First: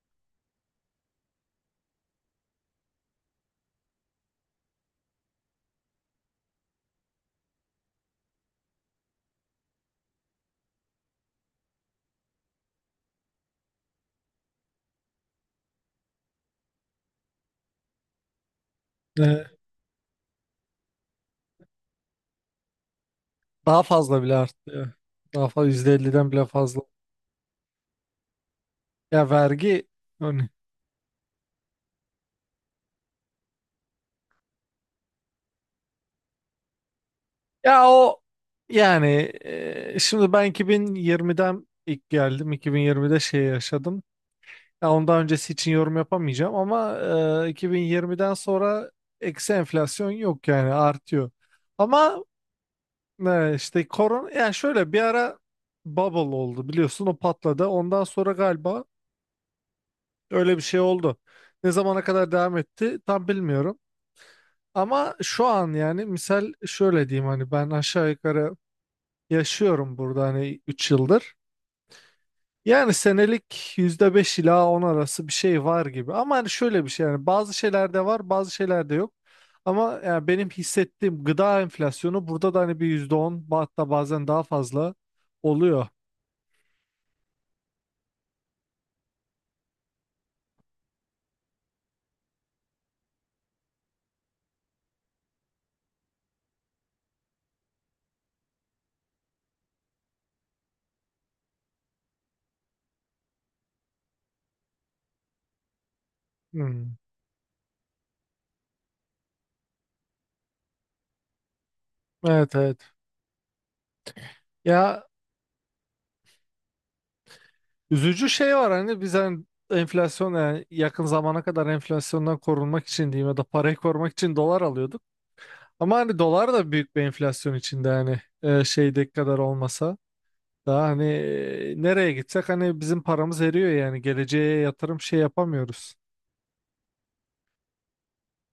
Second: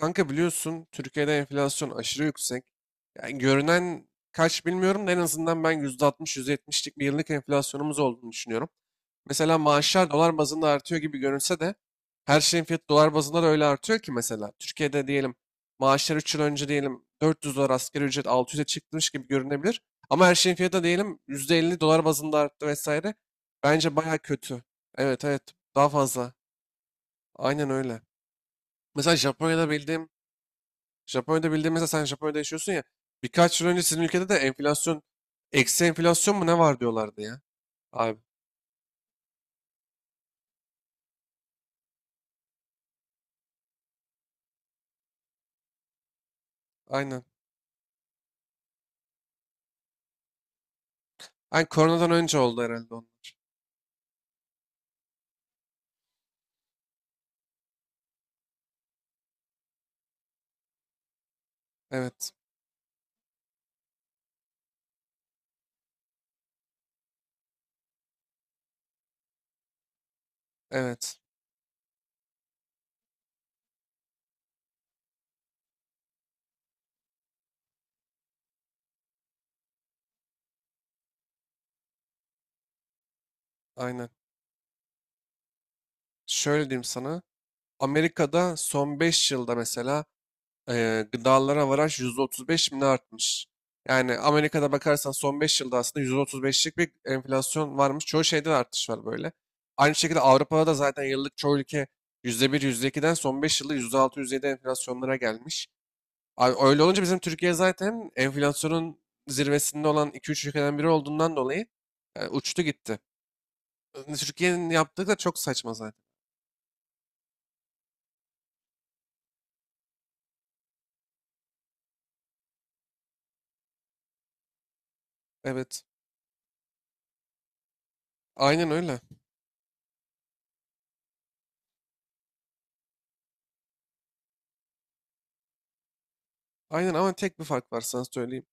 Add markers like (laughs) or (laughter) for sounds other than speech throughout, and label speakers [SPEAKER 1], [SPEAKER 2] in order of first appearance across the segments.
[SPEAKER 1] Kanka biliyorsun Türkiye'de enflasyon aşırı yüksek. Yani görünen kaç bilmiyorum da en azından ben %60-%70'lik bir yıllık enflasyonumuz olduğunu düşünüyorum. Mesela maaşlar dolar bazında artıyor gibi görünse de her şeyin fiyatı dolar bazında da öyle artıyor ki. Mesela Türkiye'de diyelim maaşlar 3 yıl önce diyelim 400 dolar, asgari ücret 600'e çıkmış gibi
[SPEAKER 2] Ee,
[SPEAKER 1] görünebilir. Ama her şeyin fiyatı da diyelim %50 dolar bazında arttı vesaire.
[SPEAKER 2] Daha
[SPEAKER 1] Bence baya
[SPEAKER 2] fazla bile arttı
[SPEAKER 1] kötü.
[SPEAKER 2] ya.
[SPEAKER 1] Evet, evet,
[SPEAKER 2] Daha fazla
[SPEAKER 1] daha
[SPEAKER 2] yüzde elli'den
[SPEAKER 1] fazla.
[SPEAKER 2] bile fazla.
[SPEAKER 1] Aynen öyle. Mesela
[SPEAKER 2] Ya vergi, hani,
[SPEAKER 1] Japonya'da bildiğin, mesela sen Japonya'da yaşıyorsun ya. Birkaç yıl önce sizin ülkede de enflasyon, eksi enflasyon mu ne var diyorlardı ya.
[SPEAKER 2] ya
[SPEAKER 1] Abi,
[SPEAKER 2] o, yani, şimdi ben 2020'den ilk geldim. 2020'de şey yaşadım. Ya ondan öncesi için yorum yapamayacağım ama
[SPEAKER 1] aynen.
[SPEAKER 2] 2020'den sonra eksi enflasyon yok, yani artıyor.
[SPEAKER 1] Aynen, koronadan
[SPEAKER 2] Ama
[SPEAKER 1] önce oldu herhalde onun.
[SPEAKER 2] işte korona, yani şöyle bir ara bubble oldu, biliyorsun o patladı. Ondan sonra galiba öyle bir şey oldu. Ne zamana
[SPEAKER 1] Evet.
[SPEAKER 2] kadar devam etti tam bilmiyorum. Ama şu an yani misal şöyle diyeyim, hani ben aşağı yukarı yaşıyorum burada hani 3
[SPEAKER 1] Evet.
[SPEAKER 2] yıldır. Yani senelik %5 ila 10 arası bir şey var gibi. Ama hani şöyle bir şey, yani bazı şeylerde var bazı şeylerde yok. Ama yani benim hissettiğim gıda enflasyonu burada da hani bir yüzde on, hatta
[SPEAKER 1] Aynen.
[SPEAKER 2] bazen daha fazla oluyor.
[SPEAKER 1] Şöyle diyeyim sana. Amerika'da son 5 yılda mesela, gıdalara varaj %35 mi ne artmış? Yani Amerika'da bakarsan son 5 yılda aslında %35'lik bir enflasyon varmış. Çoğu şeyde de artış var böyle. Aynı şekilde Avrupa'da da zaten yıllık çoğu ülke %1, yüzde iki'den son 5 yılda %6 yüzde yedi enflasyonlara gelmiş. Abi öyle
[SPEAKER 2] Hmm.
[SPEAKER 1] olunca bizim Türkiye zaten enflasyonun zirvesinde olan iki üç ülkeden biri olduğundan dolayı
[SPEAKER 2] Evet,
[SPEAKER 1] uçtu
[SPEAKER 2] evet.
[SPEAKER 1] gitti. Hani, Türkiye'nin
[SPEAKER 2] Ya
[SPEAKER 1] yaptığı da çok saçma zaten.
[SPEAKER 2] üzücü şey var, hani biz hani enflasyon, yani yakın zamana kadar enflasyondan korunmak için diyeyim, ya da parayı korumak için dolar alıyorduk.
[SPEAKER 1] Evet.
[SPEAKER 2] Ama hani dolar da büyük bir enflasyon içinde, hani
[SPEAKER 1] Aynen öyle.
[SPEAKER 2] şeydeki kadar olmasa daha hani, nereye gitsek hani bizim paramız eriyor, yani geleceğe yatırım şey yapamıyoruz.
[SPEAKER 1] Aynen, ama tek bir fark var sana söyleyeyim.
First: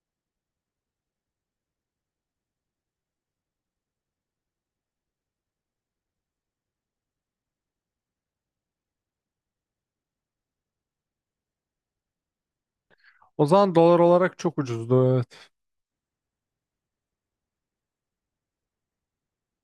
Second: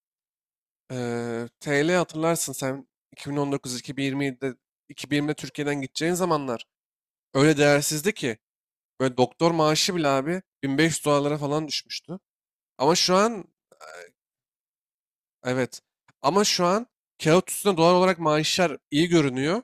[SPEAKER 1] TL hatırlarsın sen, 2019-2020'de 2020'de Türkiye'den gideceğin zamanlar öyle değersizdi ki böyle doktor maaşı bile abi 1500 dolarlara falan düşmüştü. Ama şu an.
[SPEAKER 2] O zaman dolar olarak çok ucuzdu, evet.
[SPEAKER 1] Evet. Ama şu an kağıt üstünde dolar olarak maaşlar iyi görünüyor.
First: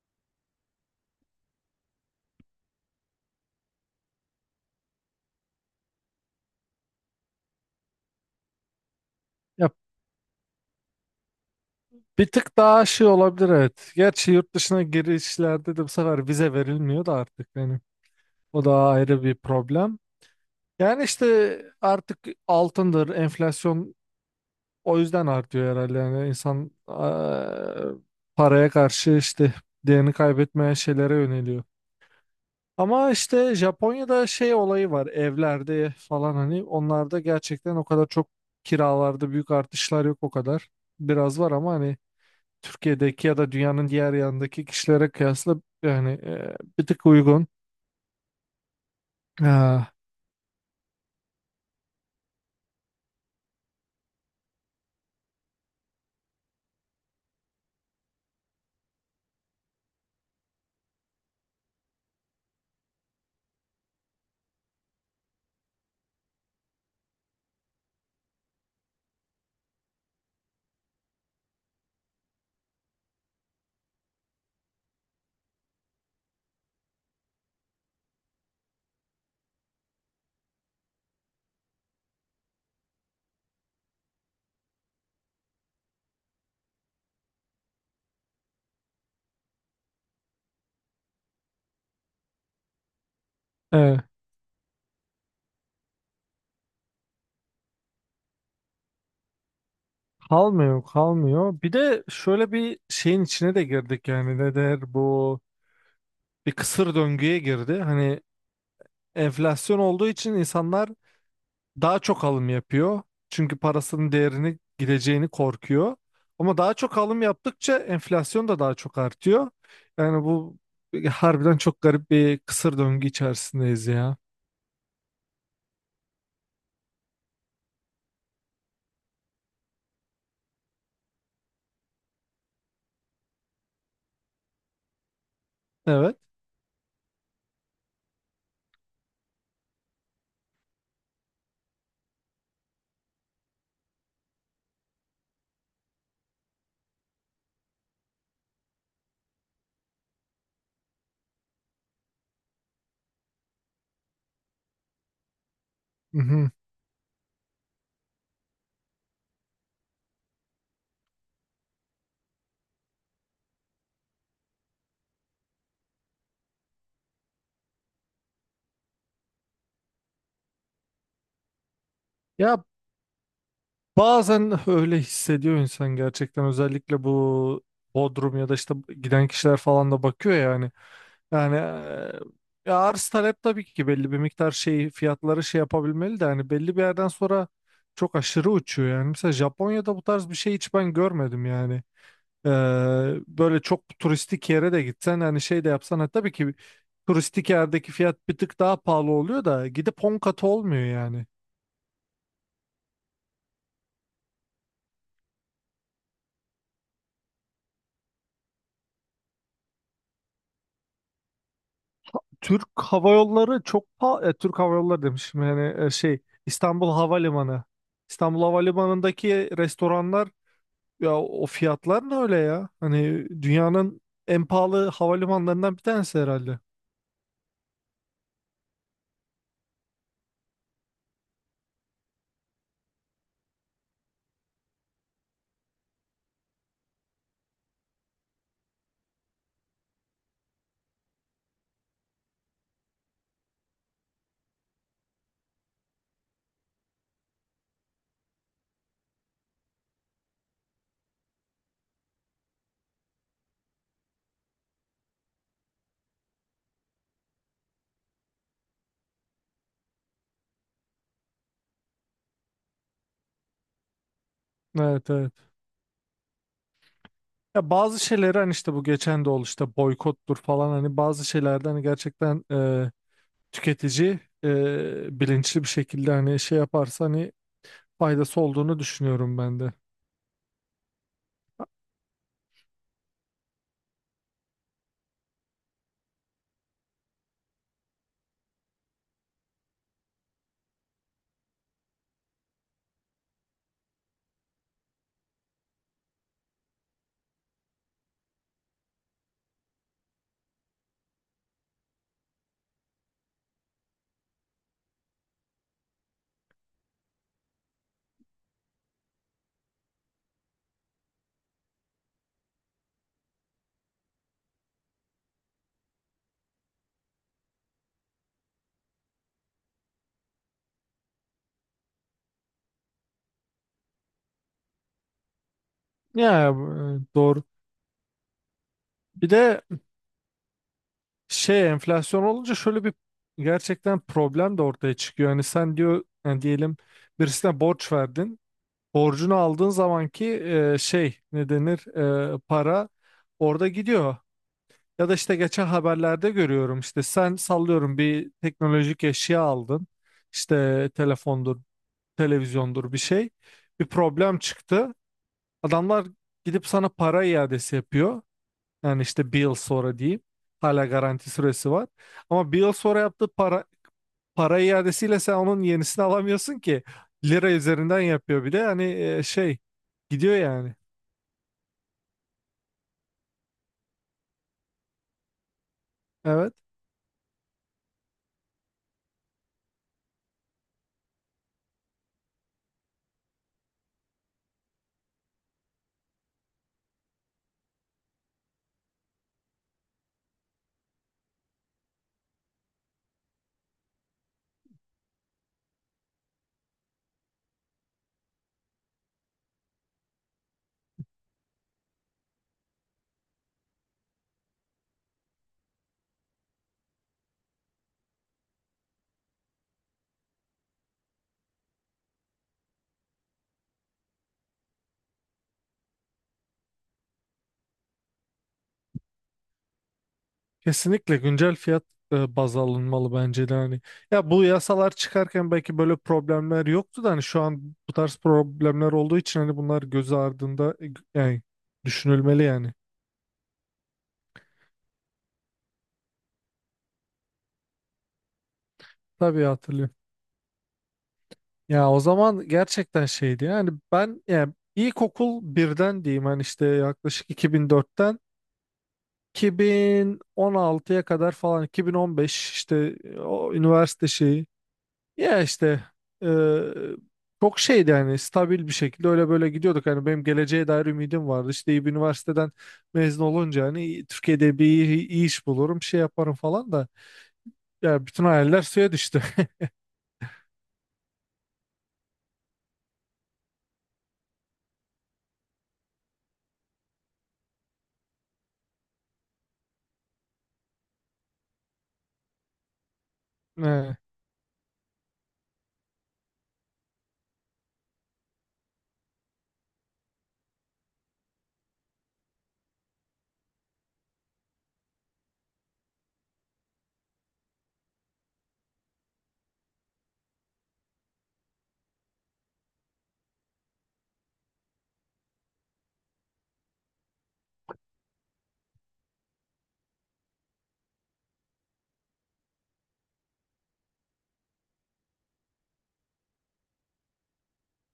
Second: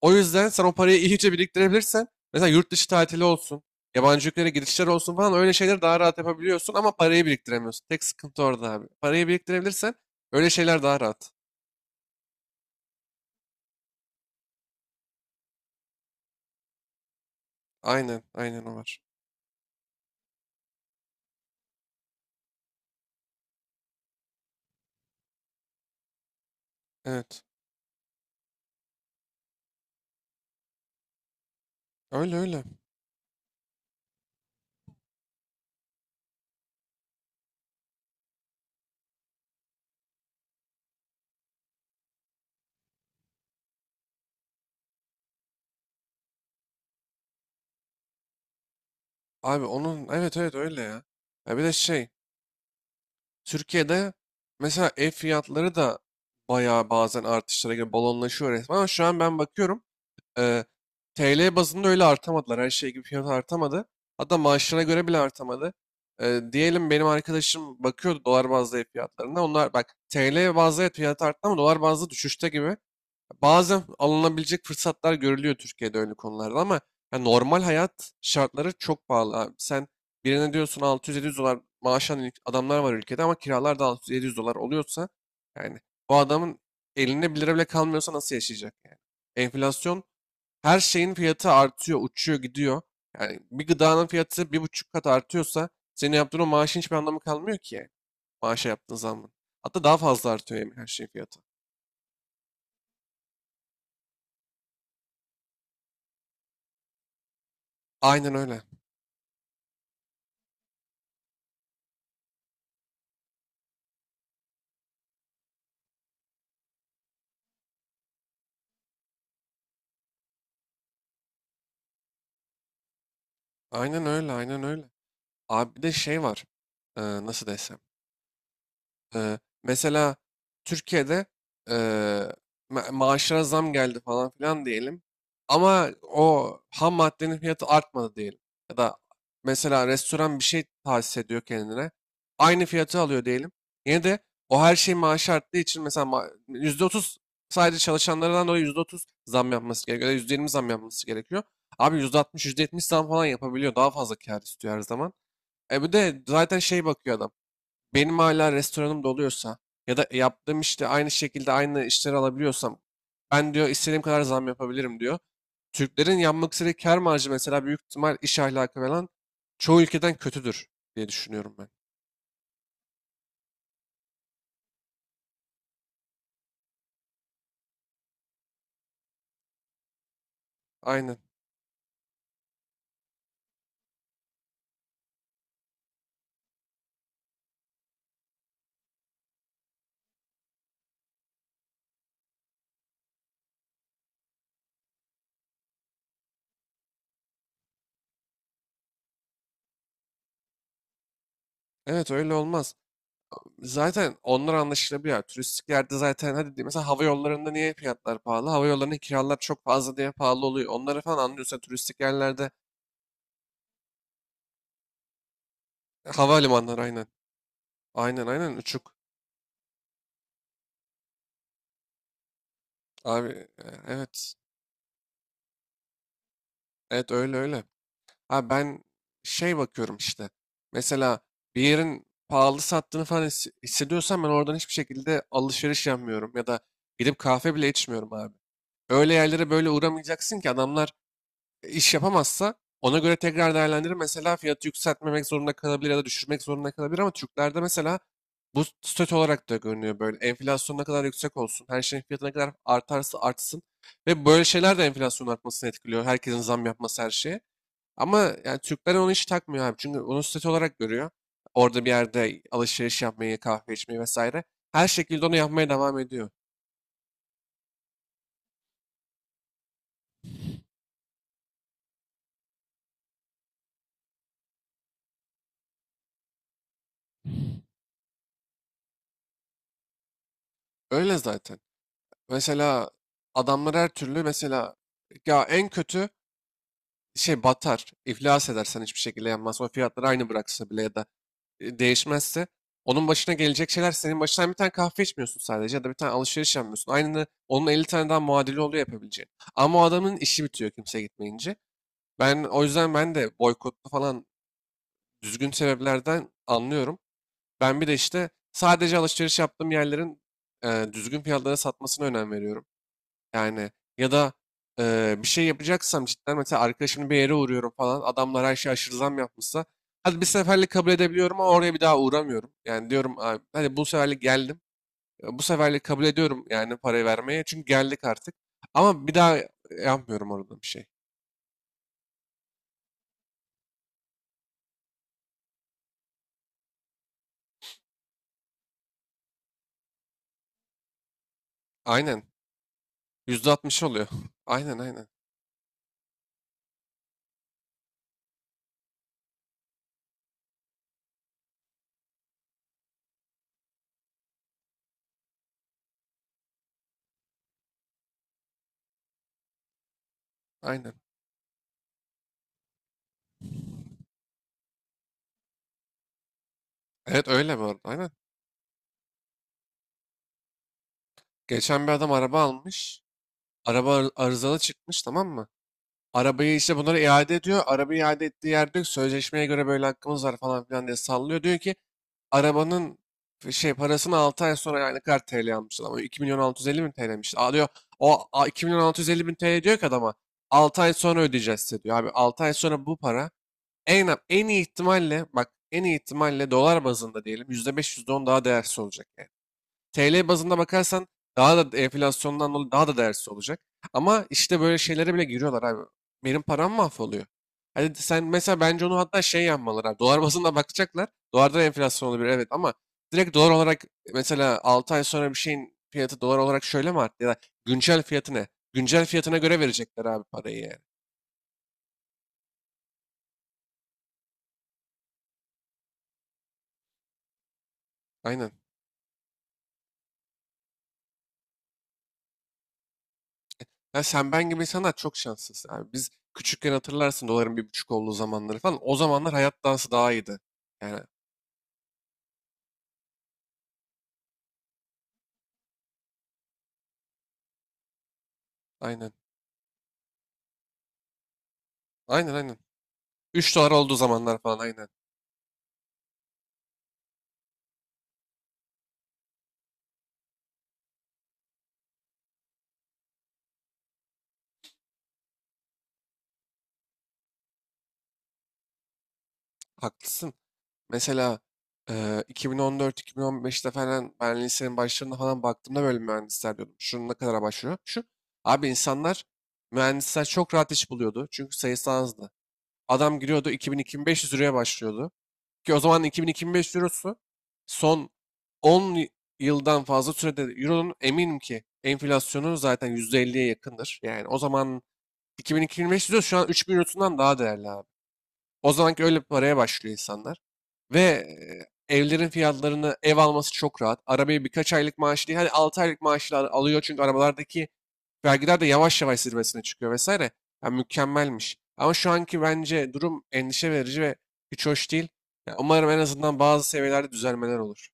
[SPEAKER 1] O yüzden sen o parayı (laughs) iyice biriktirebilirsen mesela yurt dışı tatili olsun, yabancı ülkelere girişler olsun falan, öyle şeyleri daha rahat yapabiliyorsun ama parayı biriktiremiyorsun. Tek sıkıntı orada abi. Parayı
[SPEAKER 2] Ya
[SPEAKER 1] biriktirebilirsen öyle şeyler daha rahat.
[SPEAKER 2] bir tık daha şey olabilir, evet. Gerçi yurt dışına girişlerde de bu sefer vize verilmiyor da artık, yani
[SPEAKER 1] Aynen, aynen,
[SPEAKER 2] o
[SPEAKER 1] o
[SPEAKER 2] da
[SPEAKER 1] var.
[SPEAKER 2] ayrı bir problem. Yani işte artık altındır, enflasyon, o yüzden artıyor herhalde. Yani insan,
[SPEAKER 1] Evet.
[SPEAKER 2] paraya karşı işte değerini kaybetmeyen şeylere yöneliyor.
[SPEAKER 1] Öyle öyle.
[SPEAKER 2] Ama işte Japonya'da şey olayı var evlerde falan, hani onlarda gerçekten o kadar çok kiralarda büyük artışlar yok o kadar. Biraz var ama hani Türkiye'deki ya da dünyanın diğer yanındaki kişilere kıyasla yani, bir tık uygun.
[SPEAKER 1] Abi
[SPEAKER 2] Ha,
[SPEAKER 1] onun, evet, evet, öyle ya. Ya bir de şey, Türkiye'de mesela ev fiyatları da bayağı bazen artışlara göre balonlaşıyor resmen, ama şu an ben bakıyorum, Ee, TL bazında öyle artamadılar. Her şey gibi fiyat artamadı. Hatta maaşlarına göre bile artamadı. Diyelim benim arkadaşım bakıyordu dolar bazlı ev fiyatlarına. Onlar bak, TL bazlı ev fiyatı arttı ama dolar bazlı düşüşte gibi. Bazen alınabilecek fırsatlar görülüyor Türkiye'de öyle konularda ama ya normal hayat şartları çok pahalı abi. Sen birine diyorsun 600-700 dolar maaş alan adamlar var ülkede ama kiralar da 600-700 dolar oluyorsa yani bu adamın elinde 1 lira bile kalmıyorsa nasıl yaşayacak yani? Enflasyon, her şeyin fiyatı artıyor, uçuyor, gidiyor. Yani bir
[SPEAKER 2] evet.
[SPEAKER 1] gıdanın fiyatı 1,5 kat artıyorsa senin yaptığın o maaşın hiçbir anlamı kalmıyor ki, yani. Maaşa yaptığın zammın. Hatta daha fazla artıyor hem
[SPEAKER 2] Kalmıyor,
[SPEAKER 1] her şeyin fiyatı.
[SPEAKER 2] kalmıyor. Bir de şöyle bir şeyin içine de girdik, yani ne der bu, bir kısır döngüye girdi. Hani
[SPEAKER 1] Aynen öyle.
[SPEAKER 2] enflasyon olduğu için insanlar daha çok alım yapıyor. Çünkü parasının değerini gideceğini korkuyor. Ama daha çok alım yaptıkça enflasyon da daha çok artıyor. Yani bu harbiden çok garip bir kısır döngü içerisindeyiz
[SPEAKER 1] Aynen
[SPEAKER 2] ya.
[SPEAKER 1] öyle, aynen öyle. Abi bir de şey var. Nasıl desem. Mesela Türkiye'de ee, maaşlara zam geldi falan filan diyelim. Ama
[SPEAKER 2] Evet.
[SPEAKER 1] o ham maddenin fiyatı artmadı diyelim. Ya da mesela restoran bir şey tahsis ediyor kendine. Aynı fiyatı alıyor diyelim. Yine de o her şey maaşı arttığı için mesela %30, sadece çalışanlardan dolayı %30 zam yapması gerekiyor. Ya da %20 zam yapması gerekiyor. Abi %60, yüzde yetmiş zam falan yapabiliyor. Daha fazla kar istiyor her zaman. E bir de
[SPEAKER 2] Mhm.
[SPEAKER 1] zaten şey bakıyor adam, benim hala restoranım doluyorsa ya da yaptığım işte aynı şekilde aynı işleri alabiliyorsam ben diyor istediğim kadar zam yapabilirim diyor. Türklerin yapmak istediği kar marjı mesela, büyük ihtimal iş ahlakı falan çoğu ülkeden kötüdür diye düşünüyorum ben.
[SPEAKER 2] Ya bazen öyle hissediyor insan gerçekten, özellikle bu Bodrum ya da işte giden kişiler falan da bakıyor yani.
[SPEAKER 1] Aynen.
[SPEAKER 2] Yani, ya arz talep tabii ki belli bir miktar şey fiyatları şey yapabilmeli de, hani belli bir yerden sonra çok aşırı uçuyor yani. Mesela Japonya'da bu tarz bir şey hiç ben görmedim yani. Eee, böyle çok turistik yere de gitsen hani şey de yapsan, ha, tabii ki turistik yerdeki fiyat bir tık daha pahalı oluyor da gidip 10 katı olmuyor yani.
[SPEAKER 1] Evet öyle olmaz. Zaten onlar anlaşılabiliyor. Turistik yerde zaten hadi diyeyim, mesela hava yollarında niye fiyatlar pahalı? Hava yollarının kiralar çok fazla diye pahalı oluyor. Onları falan anlıyorsan turistik yerlerde,
[SPEAKER 2] Türk Hava Yolları çok pa- Türk Hava Yolları demişim yani, şey
[SPEAKER 1] havalimanları
[SPEAKER 2] İstanbul
[SPEAKER 1] aynen.
[SPEAKER 2] Havalimanı.
[SPEAKER 1] Aynen,
[SPEAKER 2] İstanbul
[SPEAKER 1] aynen, uçuk.
[SPEAKER 2] Havalimanı'ndaki restoranlar, ya o fiyatlar ne öyle ya?
[SPEAKER 1] Abi,
[SPEAKER 2] Hani dünyanın
[SPEAKER 1] evet.
[SPEAKER 2] en pahalı havalimanlarından bir tanesi herhalde.
[SPEAKER 1] Evet öyle öyle. Ha, ben şey bakıyorum işte. Mesela bir yerin pahalı sattığını falan hissediyorsam ben oradan hiçbir şekilde alışveriş yapmıyorum ya da gidip kahve bile içmiyorum abi. Öyle yerlere böyle uğramayacaksın ki adamlar iş yapamazsa ona göre tekrar değerlendirir. Mesela fiyatı yükseltmemek zorunda kalabilir ya da düşürmek zorunda kalabilir ama Türklerde mesela bu stöt olarak da görünüyor böyle. Enflasyon ne kadar yüksek olsun, her şeyin fiyatı ne kadar artarsa artsın, ve böyle şeyler de enflasyonun artmasını etkiliyor. Herkesin zam yapması her şeye. Ama yani Türkler onu hiç takmıyor abi. Çünkü onu statü olarak görüyor. Orada bir yerde alışveriş yapmayı, kahve içmeyi vesaire. Her
[SPEAKER 2] Evet,
[SPEAKER 1] şekilde
[SPEAKER 2] evet.
[SPEAKER 1] onu yapmaya devam ediyor.
[SPEAKER 2] Ya bazı şeyleri hani işte, bu geçen de oldu işte, boykottur falan, hani bazı şeylerden hani gerçekten, tüketici bilinçli bir şekilde hani şey yaparsa hani faydası olduğunu düşünüyorum ben de.
[SPEAKER 1] Öyle zaten. Mesela adamlar her türlü, mesela ya en kötü şey batar, iflas edersen hiçbir şekilde yanmaz. O fiyatları aynı bıraksa bile ya da değişmezse onun başına gelecek şeyler senin başına. Sen bir tane kahve içmiyorsun sadece ya da bir tane alışveriş yapmıyorsun. Aynı onun 50 tane daha muadili oluyor yapabileceğin. Ama o adamın işi bitiyor kimse gitmeyince. Ben o yüzden ben de boykotlu falan düzgün sebeplerden anlıyorum. Ben bir de işte sadece alışveriş yaptığım yerlerin düzgün fiyatlara satmasına önem veriyorum. Yani, ya da bir şey yapacaksam cidden, mesela arkadaşımın bir yere uğruyorum falan, adamlar her şey aşırı zam yapmışsa hadi bir seferlik kabul edebiliyorum ama oraya bir daha uğramıyorum. Yani diyorum abi, hadi bu seferlik geldim. Bu seferlik kabul ediyorum
[SPEAKER 2] Ya,
[SPEAKER 1] yani parayı
[SPEAKER 2] doğru.
[SPEAKER 1] vermeye, çünkü geldik artık. Ama bir
[SPEAKER 2] Bir
[SPEAKER 1] daha
[SPEAKER 2] de
[SPEAKER 1] yapmıyorum orada bir şey.
[SPEAKER 2] şey, enflasyon olunca şöyle bir gerçekten problem de ortaya çıkıyor. Hani sen diyor, yani diyelim birisine borç verdin. Borcunu aldığın zamanki, şey ne denir,
[SPEAKER 1] Aynen.
[SPEAKER 2] para
[SPEAKER 1] yüzde
[SPEAKER 2] orada
[SPEAKER 1] altmış oluyor.
[SPEAKER 2] gidiyor.
[SPEAKER 1] (laughs) Aynen, aynen.
[SPEAKER 2] Ya da işte geçen haberlerde görüyorum, işte sen sallıyorum bir teknolojik eşya aldın. İşte telefondur, televizyondur bir şey. Bir problem çıktı. Adamlar gidip sana para iadesi yapıyor. Yani işte bir yıl sonra diyeyim. Hala
[SPEAKER 1] Aynen.
[SPEAKER 2] garanti süresi var. Ama bir yıl sonra yaptığı para iadesiyle sen onun yenisini alamıyorsun ki.
[SPEAKER 1] Evet,
[SPEAKER 2] Lira
[SPEAKER 1] öyle bu arada.
[SPEAKER 2] üzerinden
[SPEAKER 1] Aynen.
[SPEAKER 2] yapıyor bir de. Hani, şey gidiyor yani.
[SPEAKER 1] Geçen bir adam araba almış. Araba arızalı çıkmış, tamam mı?
[SPEAKER 2] Evet.
[SPEAKER 1] Arabayı işte bunlara iade ediyor. Arabayı iade ettiği yerde diyor ki, sözleşmeye göre böyle hakkımız var falan filan diye sallıyor. Diyor ki arabanın parasını 6 ay sonra, yani ne kadar TL almış adam. 2 milyon 650 bin TL'miş. Aa diyor, 2 milyon 650 bin TL diyor ki adama 6 ay sonra ödeyeceğiz size diyor. Abi 6 ay sonra bu para en iyi ihtimalle, bak en iyi ihtimalle dolar bazında diyelim %5 %10 daha değersiz olacak, yani. TL bazında bakarsan daha da enflasyondan dolayı daha da değersiz olacak. Ama işte böyle şeylere bile giriyorlar abi. Benim param mahvoluyor. Hadi sen mesela, bence onu hatta şey yapmalılar abi. Dolar bazında bakacaklar. Dolarda enflasyon olabilir evet ama direkt dolar olarak mesela 6 ay sonra bir şeyin fiyatı dolar olarak şöyle mi arttı, ya da güncel fiyatı ne? Güncel fiyatına göre verecekler abi parayı, yani.
[SPEAKER 2] Kesinlikle güncel fiyat baz alınmalı bence de hani. Ya bu yasalar çıkarken belki böyle problemler yoktu da, hani şu an bu tarz
[SPEAKER 1] Aynen.
[SPEAKER 2] problemler olduğu için hani bunlar göz ardında, yani düşünülmeli yani.
[SPEAKER 1] Ya sen ben gibi insanlar çok şanssız abi. Biz küçükken hatırlarsın doların 1,5 olduğu zamanları falan. O zamanlar
[SPEAKER 2] Tabii
[SPEAKER 1] hayat dansı
[SPEAKER 2] hatırlıyorum.
[SPEAKER 1] daha iyiydi. Yani
[SPEAKER 2] Ya o zaman gerçekten şeydi yani, ben yani ilkokul birden diyeyim hani işte yaklaşık 2004'ten
[SPEAKER 1] aynen.
[SPEAKER 2] 2016'ya kadar falan,
[SPEAKER 1] Aynen
[SPEAKER 2] 2015
[SPEAKER 1] aynen.
[SPEAKER 2] işte, o
[SPEAKER 1] 3 dolar olduğu
[SPEAKER 2] üniversite
[SPEAKER 1] zamanlar
[SPEAKER 2] şeyi,
[SPEAKER 1] falan, aynen.
[SPEAKER 2] ya işte, e, çok şeydi yani, stabil bir şekilde öyle böyle gidiyorduk, hani benim geleceğe dair ümidim vardı, işte iyi bir üniversiteden mezun olunca hani Türkiye'de bir iyi, iyi iş bulurum şey yaparım falan da, ya bütün hayaller suya düştü. (laughs)
[SPEAKER 1] Haklısın. Mesela 2014-2015'te falan ben lisenin başlarında falan baktığımda böyle mühendisler diyordum. Şunun ne kadara başlıyor? Şu. Abi insanlar, mühendisler çok rahat iş buluyordu. Çünkü sayısı azdı. Adam giriyordu
[SPEAKER 2] He.
[SPEAKER 1] 2000-2500 liraya başlıyordu. Ki o zaman 2000-2500 eurosu son 10 yıldan fazla sürede, euronun eminim ki enflasyonu zaten %50'ye yakındır. Yani o zaman 2225 diyor şu an 3.000 eurosundan daha değerli abi. O zamanki öyle bir paraya başlıyor insanlar. Ve evlerin fiyatlarını, ev alması çok rahat. Arabayı birkaç aylık maaş değil, hani 6 aylık maaşla alıyor çünkü arabalardaki vergiler de yavaş yavaş zirvesine çıkıyor vesaire. Yani mükemmelmiş. Ama şu anki bence durum endişe verici ve hiç hoş değil. Ya umarım en azından bazı seviyelerde düzelmeler olur.